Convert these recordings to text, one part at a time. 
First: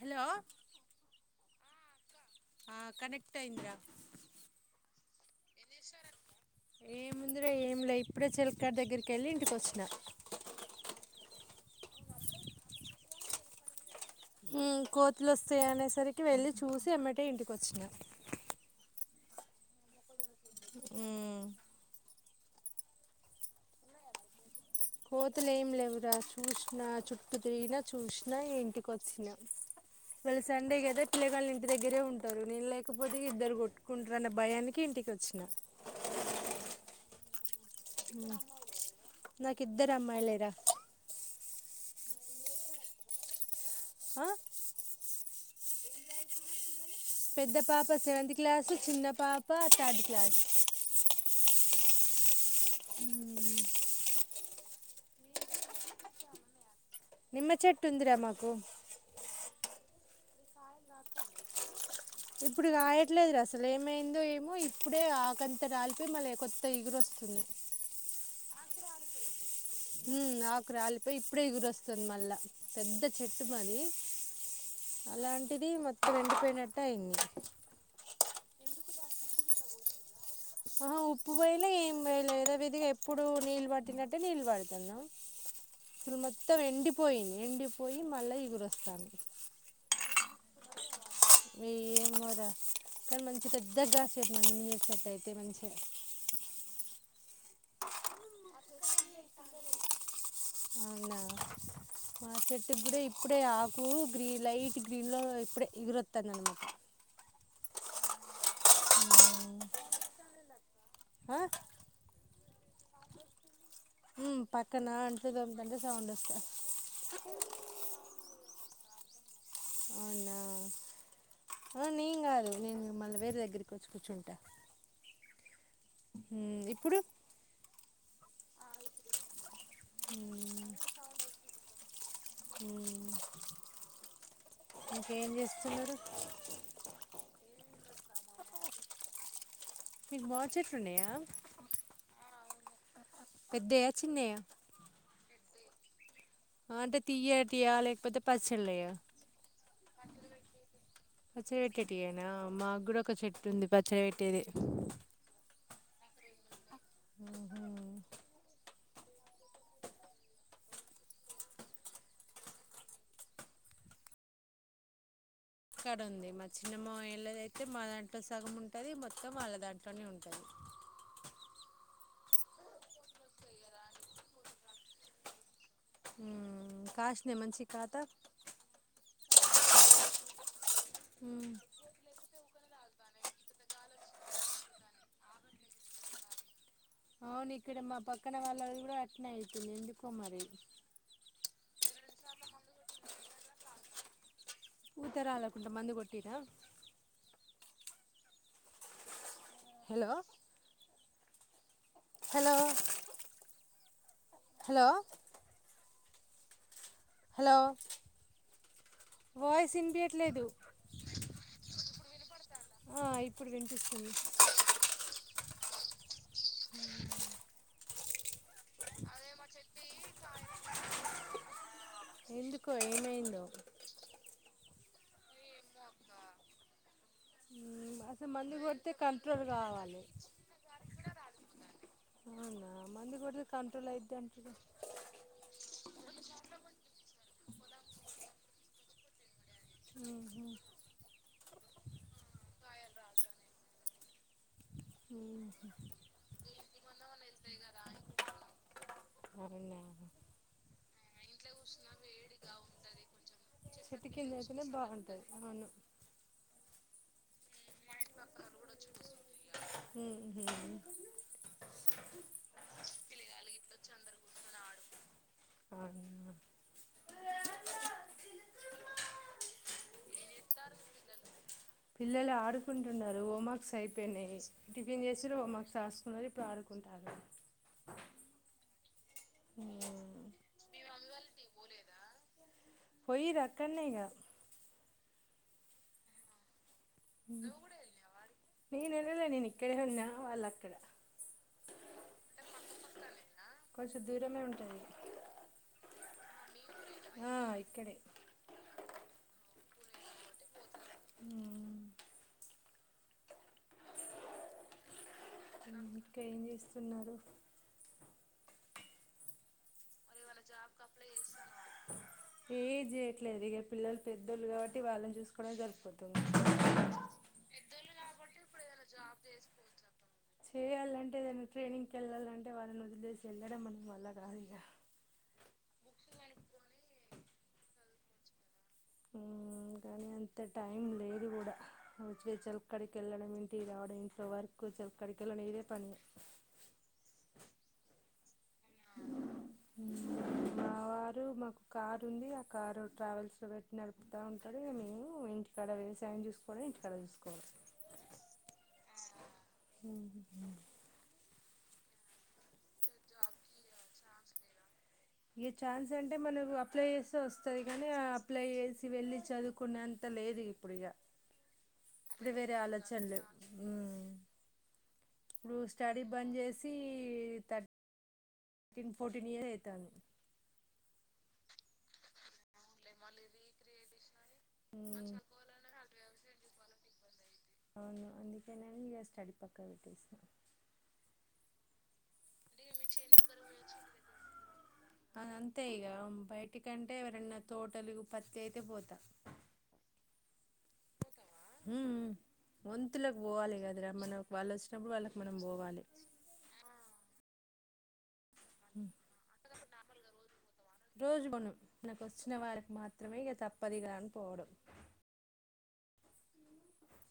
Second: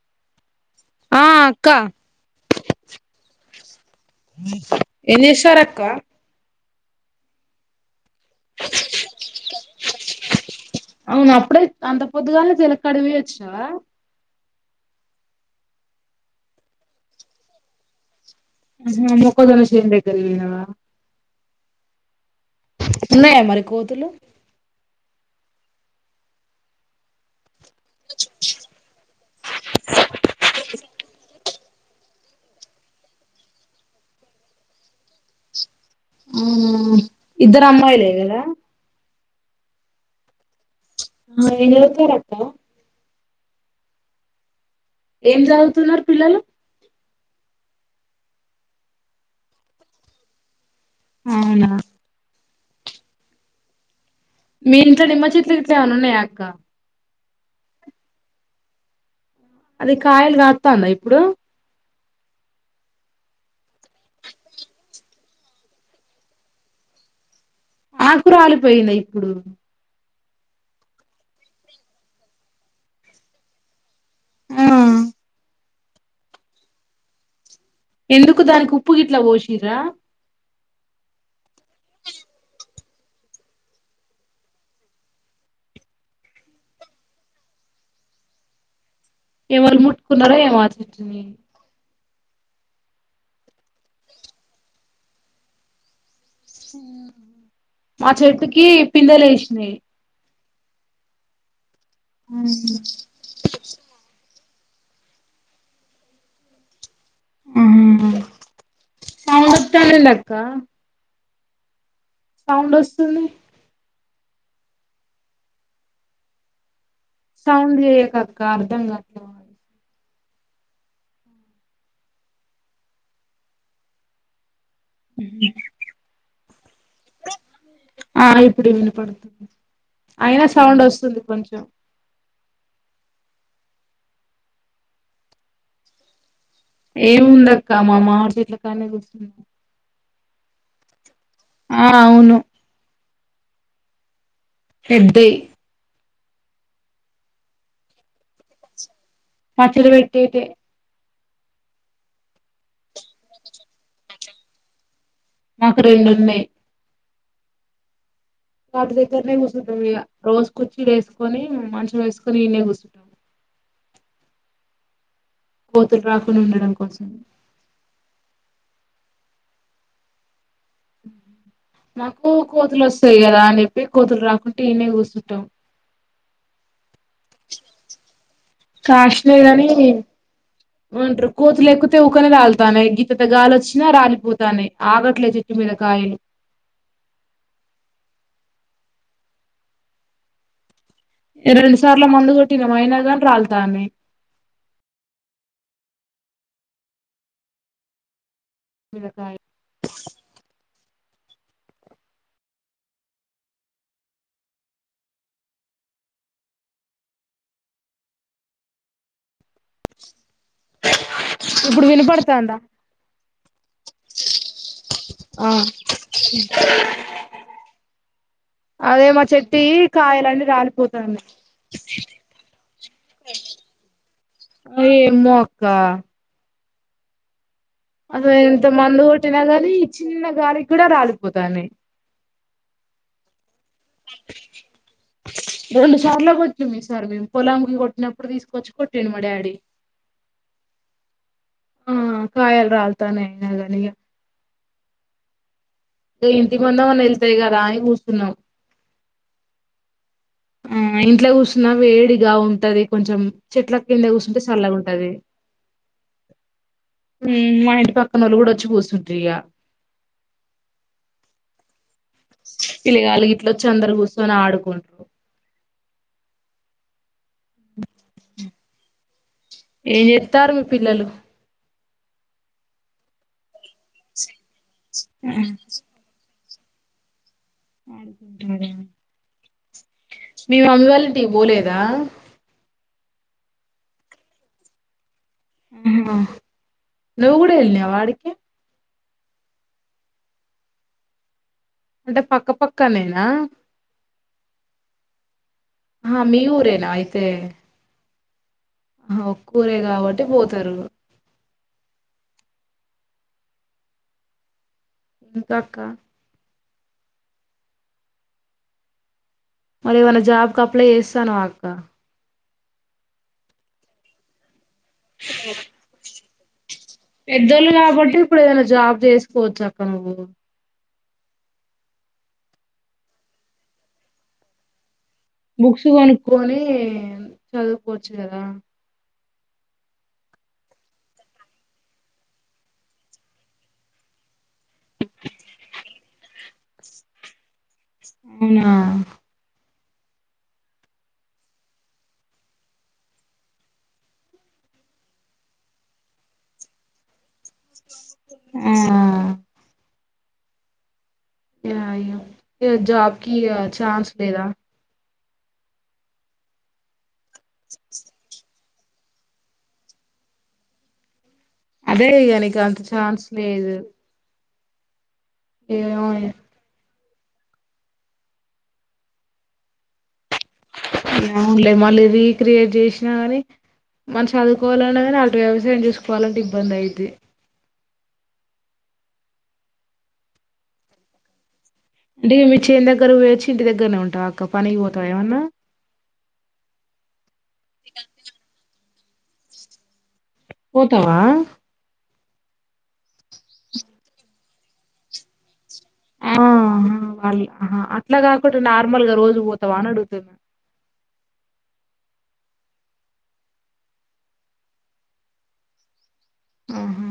Hello ఆ అక్క ఆ కనెక్ట్ అయ్యింది రా ఏంచేసరక్క ఏముంది రా ఏం లే ఇప్పుడే చెలకాడ దగ్గరికి వెళ్ళి ఇంటికి వచ్చిన అవున అప్పుడే అంత పొద్దుగాల్నే జలకాడికిపోయి వచ్చినావా ఉమ్ కోతులొస్తయనేసరికి వెళ్ళి చూసి అమ్మటే ఇంటికొచ్చినా ఉమ్ హు మొక్కజొన్నల చేను దగ్గరకి పోయినవ ఉన్నాయ మరి కోతులు కోతులు ఏం లేవురా చూసిన చుట్టూ తిరిగిన చూస్న ఇంటికొచ్చిన ఇవాళ సండే కదా పిలగాల్లిం ఇంటి దగ్గరే ఉంటారు నేను లేకపోతే ఇద్దరు కొట్టుకుంటారనే భయానికి ఇంటికొచ్చిన ఉమ్ ఇద్దరమ్మాయిలే కదా నాకిద్దరమ్మాయిలేరా ఆ ఏం సదువుతరక్క ఆ ఏం చదువుతున్నరు పిల్లలు పెద్ద పాప సెవెంత్ క్లాస్ చిన్న పాప థార్డ్ క్లాస్ అవునా ఊ మ్ మీ ఇంట్లో నిమ్మ చెట్లు గిట్ల ఏమన్న ఉన్నాయాక్క నిమ్మ చెట్టుందిరా మాకు అది కాయలు కాత్తాంద ఇప్పుడూ ఇప్పుడు కాయట్లేదురా అసలు ఏమైందో ఏమో ఇప్పుడే ఆకంత రాలిపోయి మళ్ళీ కొత్తగిగురొస్ స్తుంది ఆకురాలిపోయింద ఇప్పుడు ఉమ్ ఆకు రాలిపోయి ఇప్పుడే ఇగురొస్తుంది మళ్ళా పెద్ద చెట్టు మాది ఆ అలాంటిది మొత్తం ఎండిపోయినట్టయింది ఎందుకు దానికి ఉప్పు గిట్లా పోషిర్ర ఆహా ఉప్పు పోయలే ఏం పోయలే విదిగా ఎప్పుడు నీళ్ళు పట్టినట్టే నీళ్ళు పడుతున్నా ఇప్పుడు మొత్తం ఎండిపోయింది ఎండిపోయి మళ్ళా ఇగురొస్థాంది ఎవలు ముట్టుకున్నారో ఏమో అ చెట్టుని కదా కానీ మంచి పెద్దగా కాసేవి మా నిమ్మ చెట్టయితే మంచిగ మా చేట్టుకి పిందలేసినయి అవునా మా చెట్టు కూడ ఇప్పుడే ఆకు గ్రీన్ లైట్ గ్రీన్ లో ఇప్పుడే ఇగురోత్తంది అని మాట హా సౌడ్ వత్తవేందక్క ఆ సౌండ్ ఒస్తుంది ఉమ్ పక్కన అంట్లుతోముతుంటే సౌండ్ ఒస్తుంది సౌండ్ చేయకక్క అర్థంకాట్ల అవునా ఆ నేన్ కాదు నేను మళ్ళ వేరే దగ్గరికి వచ్చి కూర్చుంటా ఉమ్ హు ఉమ్ ఇప్పుడు ఆ ఇప్పుడు వినపడుతుంది అయినా సౌండ్ వస్తుంది కొంచెం ఉమ్ ఇంకేం చేస్తున్నారు ఎముందక్కా మా మామిడి చెట్ల కాడ్నే గుచున్న మీక్ మామిడ్చేట్లున్నాయ? ఆ అవును పెద్దయా చిన్నయా పెద్దై ఆ అంటె తీయటియా లేకపోతే పచ్చళ్ళయా పచ్చడ పెట్టేటె పచ్చడి పెట్టేటియేనా మా గుడ ఒక చెట్టు ఉంది పచ్చడి పెట్టేదే మాకు రెండున్నయి ఆహా వాటి దగ్గరనే కూసుంటం ఇగ రోజు కుర్చీలు వేస్కొని మంచం ఏస్కొని ఇడ్నే కూసుంటం కడ కోతులు ఉంది రాకుండా మా ఉండడం చిన్నమ్మ కోసం వాళ్ళద్ అయితే మా దాంట్లో సగం ఉంట ది మొత్తం ఆళ్ళ దాంట్లోనే ఉంటది. మాకు కోతులు వస్తయి కదా అని చెప్పి కోతులు రాకుంటే ఈన్నే కూసుంటం ఉమ్మ్ కాష్నై మంచి కాత లేదని ఉంట్రు కోతులు ఎక్కుతే ఒకొనే రాళ్తనై గి పెద్ద గాల్లొచ్చినా రాలిపోతానై ఆగట్లే చెట్టు మీద కాయలు అవును ఇక్కడ మా పక్కన వాళ్ళది కూడా అట్నే అయితుంది ఎందుకో మరి రెండు సార్ల మందు కొట్టినం అయినా గానీ రాల్తాన్నై పుతరాలకుంట మందు కొట్టిర్ర మీద కాయ hello hello hello hello voice ఇన్పియట్లేదు ఇప్పుడు వినపడతాందా హ ఇప్ ఇప్పుడు వినిపిస్తుంది. ఆ ఉమ్ అదే మా చెట్టియి కాయలన్నీ రాలిపోతన్నయ్ ఎందుకో ఏమైందో అ ఏమ్మో అక్క అసలు అసల్ ఎంత కొడితే మందు కొట్టినా కంట్రోల్ గానీ కావాలి చిన్నగాలికి కూడా రాలిపోతన్నయి. అవునా మందు కోడ్ రెండు సార్లు కొట్నం ఈ సారి మేమ్ పొలాంగ్ కొట్టినప్పుడు తీస్కొచ్చ్ కొట్టిండు మా డ్యాడి ఉహు ఆ కాయల్ రాల్తనై గానీ గ ఉమ్మ్ హు ఇగ ఇంటి మందమన్న ఎల్తయ్ కదా అని కూసున్నాం అవునా ఉమ్ ఇంట్లో కూసున్న వేడిగా ఉంటది కొంచెం చెట్ల కింద చెట్టు కూసుంటె అయితేనే సల్లగుంటది బాగుంటది అవును ఉమ్ మా ఇంటి పక్కన్ఒళ్ళు కూడా ఒచ్చి కేసుంట్రుగా ఉహు పిల్లిగాలు గిట్ల ఒచ్చి అందరు కూసోని ఆడ్కుంట్రు అవునా ఏం జెతార్ మీ పిల్లలు పిల్లలు ఆడుకుంటున్నారు హోమ్ వర్క్స్ అయిపోయినై టిఫిన్ చేస్తుర్రు హోమ్ వర్క్స్ రాస్కున్నారు ఇప్ ఇప్పుడ్ ఆడుకుంటాను ఊమ్ మీ మమ్మీ వాళ్ళంటికి పోలేదా పోయిర్రా అక్కడనే ఇగ ఆహా ఆ నువ్ గూడ ఎళ్ళినవ అడికే లేద్ లె నేనిక్కడే ఉన్నా వాళ్ అక్కడున్న అంటె పక్క పక్కనేనా కొంచెం దూరమే ఉంటది హా మీ ఊరే ఆ ఇక్కడే హా ఒక్కురే కాబట్టి పోతారు ఇంకా అక్క అ ఇంకా ఏం జేస్తున్నారు మరెమన్న జాబ్ కు అప్లై జేస్తానవక్క ఏద్ జేయట్లేద్ ఇగ పిల్లల్ పెద్దోళ్లు గాబట్టి వాళ్ళన్ చూస్కోడమె జరిపోతది పెద్దోళ్ళు కాబట్టి ఇప్పుడు ఏదైనా జాబ్ చేసుకోవచ్చు అక్క నువ్వు చేయాలంటే ఏదైనా ట్రైనింగ్ కేళ్ళాలంటే వాళ్ళనోద్లేసి ఎళ్ళడం మన వల్ల కాద్ ఇంక బుక్స్ గోనుక్కొని చదువ్కోవచ్చు కదా ఊ మ్ కానీ అంత టైం లేదు గూడా వచ్చి చెల్లకాడికి కెళ్ళడం ఇంటి రావడం ఇంట్లో వర్క్ చ ఎక్కడ్కేల్లని ఇదే పని అవ్నా మ్ మావారు మాక్ కార్ ఉంది ఆ కారు ట్రావెల్స్ లొ పెట్టీ నడ్పుతా ఉంటాడు ఇగ మేము ఇంటికాడ వ్యవసాయం చూస్ కోడే ఇంటికాడ చూస్కోవలె ఆ ఉమ్ య ఇగ జాబ్కి ఇగ ఛాన్స్ లేదా ఏ ఛాన్స్ అంటే మనము అప్లై జేస్తే వస్తది కానీ ఆ అప్లై జే అంటె వెళ్ళి చదుకునే అంత లేదు ఇప్పుడు ఇగ అదే ఇగ నీకు అంత ఛాన్స్ లేదు ఆలోచనలు ఇప్పుడు స్టడీ ఏమో బంద్ జేసి థర్ తర్టీన్ ఫోర్టీన్ ఇయర్ ఐతాంది అవును లే మళ్ళీ రీక్రియేట్ జేస్నా గానీ మన్ చదువుకోవాలన్న గాని అటు వ్యవ్సాయం చేస్ పోవాలంటే ఇబందైద్ది అవ్ను అందుకనే నేన్ ఇగ స్టడీ పక్కన్ పెట్టేసా అంటే ఇగ మీ చేన్ దగ్గర్ వొయచ్చి ఇంటి దగ్గర్నే ఉంటావక్క పనికి వోతావా ఏమన్నా అన్న తోటలు పత్తైతే పోతా పోతవా హూ వంతులక్ వోవాలే కద్రా మనక్ వాళ్ళచ్చినప్పుడ్ వాళ్ళక్ మనం పోవాలే ఆ వాళ్ అహ అట్లా గకుంట నార్మల్గా రోజు పోతావా అన్ అడుగ్తున్నా రోజు పొను మనకొచ్నిన వారికి మాత్రమే ఇగ తప్పదిగా అని పోవుడు ఆహా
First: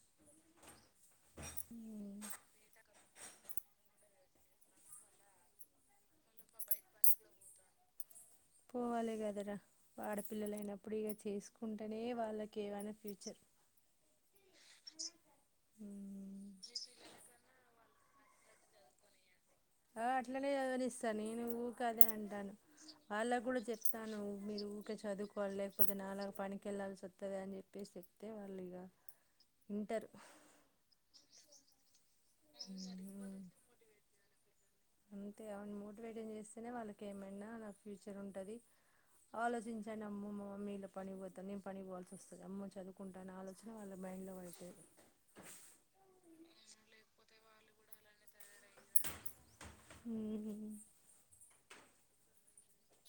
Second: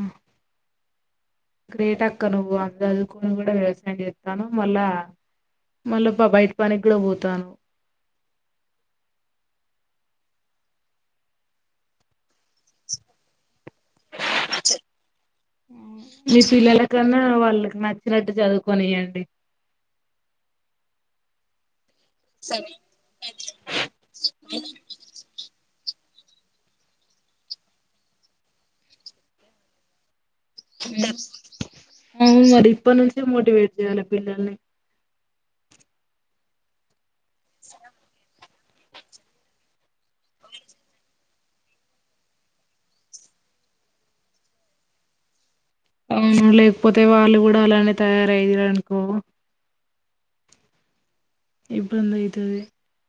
గ్రేట్ అక్క నువ్వు అందల్ కున్ గూడా వ్యవసాయం జేత్తనవ్ మళ్ళా మళ్ళా ప బైట్ పనిక్ గూడా వోతానవ్ పోవాలే గదరా ఆడపిల్లలైనప్పుడ్ ఇగ చేస్కుంటేనే వాళ్ళకేవైనా ఫ్యూచర్ మీ పిల్లలకన్నా వాళ్ళక్ న నచ్చినట్టు చదుకొనియండి ఆ అట్లనే చద్వనిస్తా నేను ఉ కదే అంటాను వాళ్ళక్ గూడా చెప్తాను మీరుకే చదుకోల్లె పోతె నాలగా పనికేళ్ళాల్సోత్తది అని చెప్పేసి చెప్తే వాళ్ళిగ ఇంటరు అవును మరి ఇప్పట్ నుంచే మోటివేట్ జేయాల పిల్లల్ని అంతే ఆలన్ మోటివేషన్ చేస్తేనే వాళ్ళకేమైనా నా ఫ్యూచర్ ఉంటది ఆలోచించాండి అమ్మో మా మమ్మి ఇళ పని పోతద్ నేన్ పనిక్ పోవాల్సోస్తది అమ్మో చదువుకుంటా అన్ ఆలోచన వాళ్ళక్ మైండ్ [unintelligible] అవును లేకపోతే వాళ్ళు గుడా అలానే తయారైర్ అన్కో ఉహు ఇబ్బంది అయితది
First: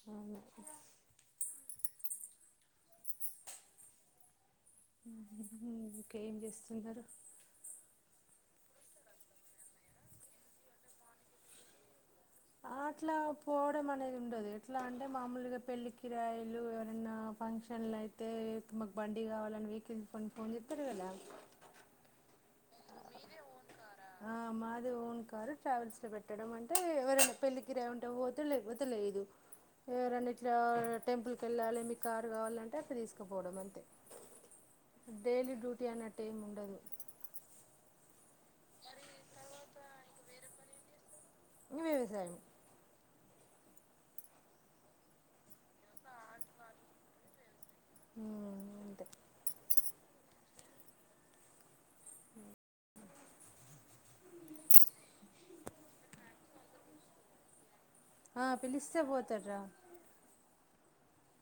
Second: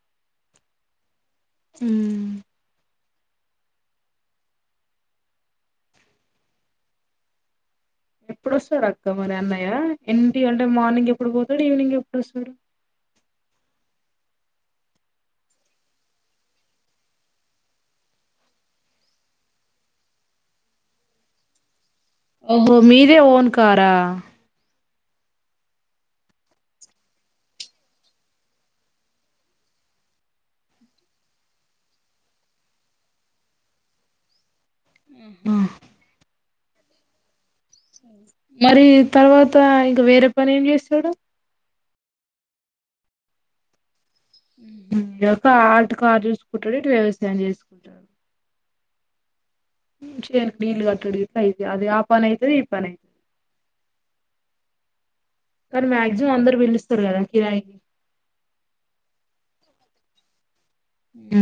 అవును మ్ ఇంకా ఏం చేస్తున్నరు ఎప్పుడోస్తారు అక్క మరి అన్నయ ఏంటి అంటే మార్నింగ్ ఎప్పుడు పోతాడు ఈవినింగ్ ఎప్పు ఆట్లా పోవడం అనేది ఉండదు ఎట్లా అంటే మామూలుగా పెళ్లి కిరాయి లు ఎవరన్నా ఫంక్షన్లు అయితే మాకు బండి కావాలని వీడెండ్ ఫోన్ ఫోన్ చెస్తారు కదా ఓహో మీదే ఓన్ కారా ఆ మాది ఓన్ కారు ట్రావెల్స్ లో పెట్టడం అంటే ఎవరైనా పెళ్ళికిరాయ్ ఉంటే పోతడు లేకపోతే లేదు ఎవరన్న ఇట్లా టెంపుల్ కి వెళ్ళాలి మీ కారు కావాలంటే అట్ల తీసుకుపోవడం అంతే డెయిలీ డ్యూటీ అన్నట్టు ఏం ఉండదు మరీ తర్వాత ఇంక వేరే పని ఏం చేస్తాడు ఇగ వ్యవసాయం ఈ ఒక ఆట కారు చూసుకుంటాడు ఇటు వ్యవసాయం చేసుకుంటాడు అంతే చేనుకి నీళ్ళ కట్టడి ఇట్లా అయితది అదే ఆ పని అయితది ఈ పని అయితది కానీ మ్యాక్సిమం అందరు పిలుస్తారు కదా కిరాయికి ఆ పిలిస్తే పోతాడురా మ్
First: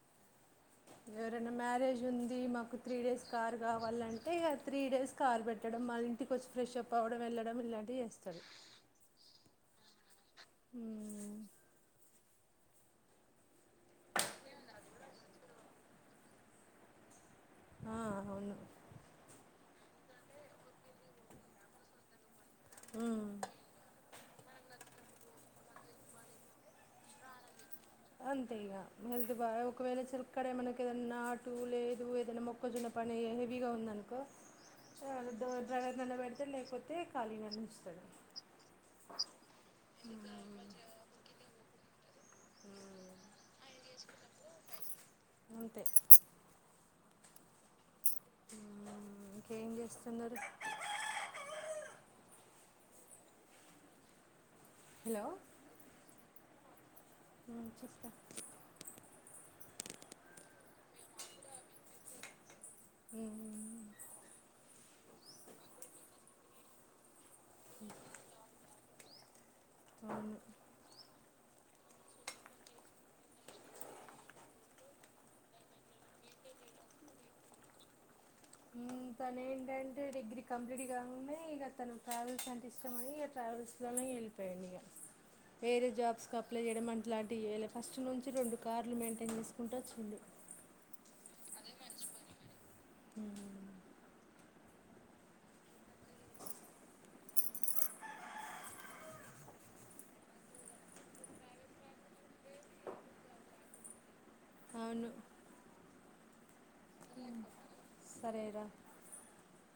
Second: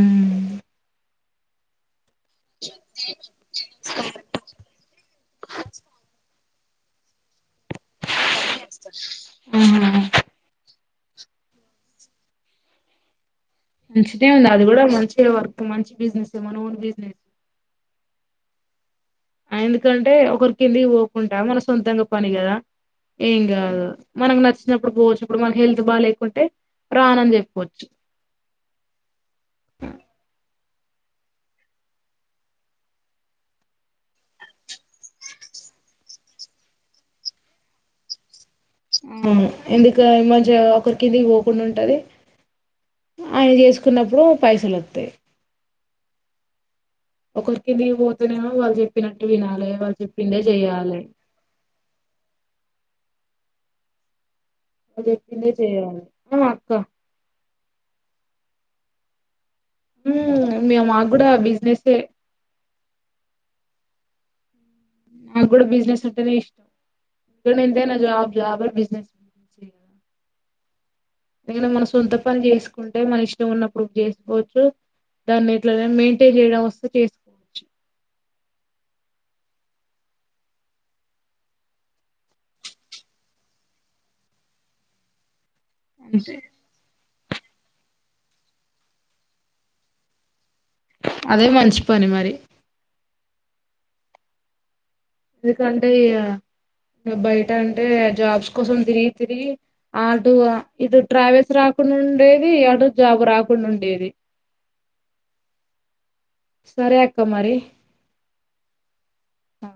ఎరన్న మ్యారేజ్ ఉంది మాకు త్రీ డేస్ కార్ కావాలంటే ఇగ త్రీ డేస్ కార్ పెట్టడం మళ్ళ ఇంటికి వచ్చి ఫ్రెష్అప్ అవడం వెల్లడం ఇలాంటివి చేస్తాడ్ ఆహా మ్ మంచిదే ఉంది అది కూడా మంచి వర్క్ మంచి బిజినెస్ మన ఓన్ బిజినెస్ ఆ, అవును ఎందుకంటే ఒకరి కిందికి పోకుంటా మన సొంతంగా పని కదా మ్మ్. ఏం కాదు మనకు నచ్చినప్పుడు పోవచ్చు ఇప్పుడు మనకి హెల్త్ బాలేకపోతే రానని చెప్పొచ్చు అంతే ఇక హెల్త్ బాగా ఒకవేళ చిలక్కాడే మనకి ఏదైనా నాటు లేదు ఏదైనా మొక్కజొన్న పని హెవీగా ఉందనుకో డ్రైవర్ని అన్న పెడుతడు లేకపోతే ఖాళీనన్నా ఉంచుతాడు ఆ ఎందుక ఈ మధ్య ఒకరి కిందికి పోకుండా ఉంటది ఆయన చేసుకున్నప్పుడు పైసలు ఒత్తయి అంతే ఒకరికిందకి పోతే నెమో వాళ్ళు మ్మ్. చెప్పినట్టు వినాలి ఇంకేం వాళ్ళు చేస్తున్నారు చెప్పిందే చెయాలి హలో చెప్పిందే జేయాలి చెప్తా మ్ మాకు కూడా బిజినెసే ఉమ్ నా కూడా బిజినెస్ ఉంటాది కానీ ఎంతైనా జాబ్ జాబే బిజినెస్ అవును ఎదో మన సొంత పని చేసుకుంటే, మన ఇష్టం ఉన్నప్పుడు చేసుకోవచ్చు దాన్ని ఎట్లనా మెయింటైన్ చేయడం వస్తే చేసుకోవచ్చు మ్ తను ఏంటంటే డిగ్రీ కంప్లీట్ గానే ఇగా తను ట్రావెల్స్ అంటే ఇష్టమని ట్రావెల్స్ లోనే వేరే జాబ్స్ కి అంతే అప్లై చేయడం ఇలాంటివిచేయలె ఫస్ట్ నుంచి రెండు కార్లు మెయింటైన్ చేసుకుంటూ వచ్చిండు అదే మంచి పని మరి మ్ ఎందుకంటే ఇగ ఇగ బయట అంటే జాబ్స్ కోసం తిరిగి తిరిగి ఆటు అ ఇటు ట్రావెల్స్ రా కుండుండేది అటు జాబు రాకుండుండేది అవును సరే అక్క మరి సరేరా అ